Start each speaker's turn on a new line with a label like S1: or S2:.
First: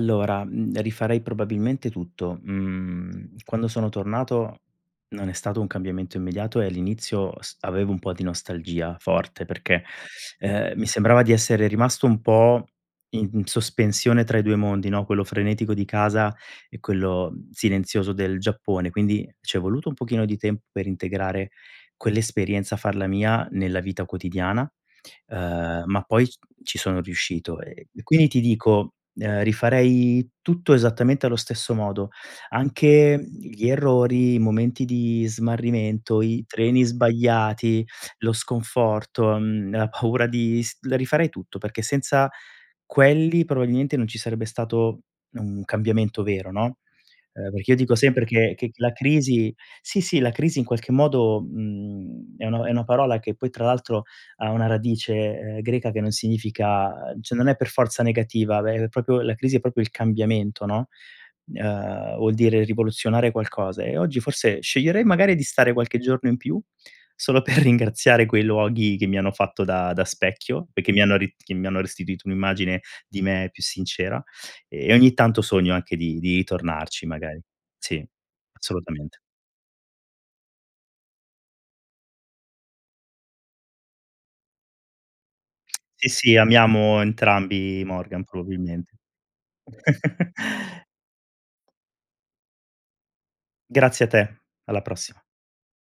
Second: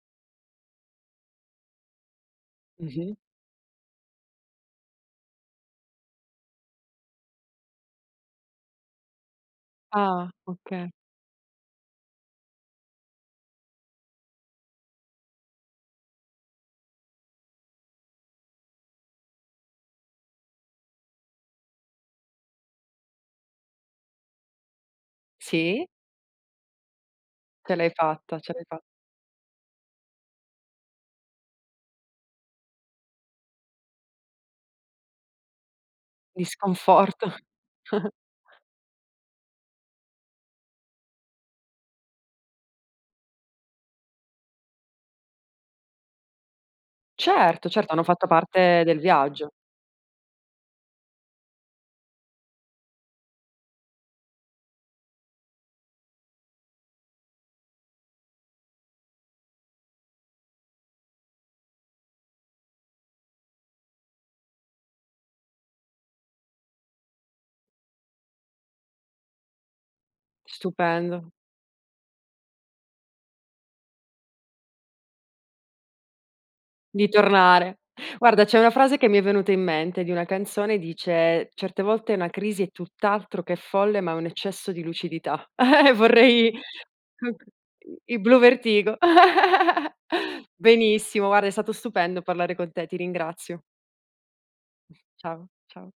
S1: Allora, mhmm, rifarei probabilmente tutto.
S2: Mh-mh.
S1: Mhmm, quando sono tornato, non è stato un cambiamento immediato e l'inizio s avevo un po' di nostalgia forte, perché,
S2: Ah,
S1: uhm, mi
S2: okay.
S1: sembrava di essere rimasto un po' i in sospensione tra i 2 mondi, no, quello frenetico di casa e quello, mhmm, silenzioso del Giappone. Quindi c'è voluto un pochino di tempo, per integrare quell'esperienza, farla mia nella vita quotidiana, uhm,
S2: Sì.
S1: ma poi ci sono riuscito.
S2: Ce
S1: Ehm,
S2: l'hai
S1: quindi
S2: fatta,
S1: ti
S2: ce l'hai fa
S1: dico, uhm, rifarei tutto esattamente allo stesso modo, anche, mhmm, gli errori, i momenti di smarrimento,
S2: Di
S1: i treni
S2: sconforto.
S1: sbagliati, lo sconforto, mhmm, la paura di s la rifarei tutto, perché senza quelli, probabilmente, non ci sarebbe stato un cambiamento vero, no? Ehm,
S2: Certo,
S1: perché io
S2: certo,
S1: dico
S2: hanno
S1: sempre,
S2: fatto
S1: che che
S2: parte
S1: la
S2: del viaggio.
S1: crisi sì, sì la crisi in qualche modo, mhmm, è uno è una parola che poi tra l'altro ha una radice, ehm, greca, che non significa cioè non è per forza negativa, ve è propri la crisi è proprio il cambiamento, no? Uhm, vuol dire rivoluzionare qualcosa e oggi, forse sceglierei magari di stare qualche giorno in più, solo per ringraziare quei luoghi, che mi hanno fatto da da specchio, e che mi hanno
S2: Stupendo.
S1: ri che mi hanno restituito un'immagine di me più sincera e ogni tanto sogno anche di di tornarci
S2: Di
S1: magari.
S2: tornare.
S1: Sì,
S2: Guarda, c'è 1 frase, che mi
S1: assolutamente.
S2: è venuta in mente di una canzone, dice: "Certe volte una crisi è tutt'altro che folle, ma è un eccesso di lucidità." Uhm,
S1: Sì, sì,
S2: vorrei c
S1: amiamo
S2: c uhm,
S1: entrambi
S2: i
S1: Morgan,
S2: Bluvertigo.
S1: probilmente
S2: Benissimo, guarda è stato stupendo parlare con te, ti ringrazio.
S1: Grazie a te, alla prossima.
S2: Ciao, ciao.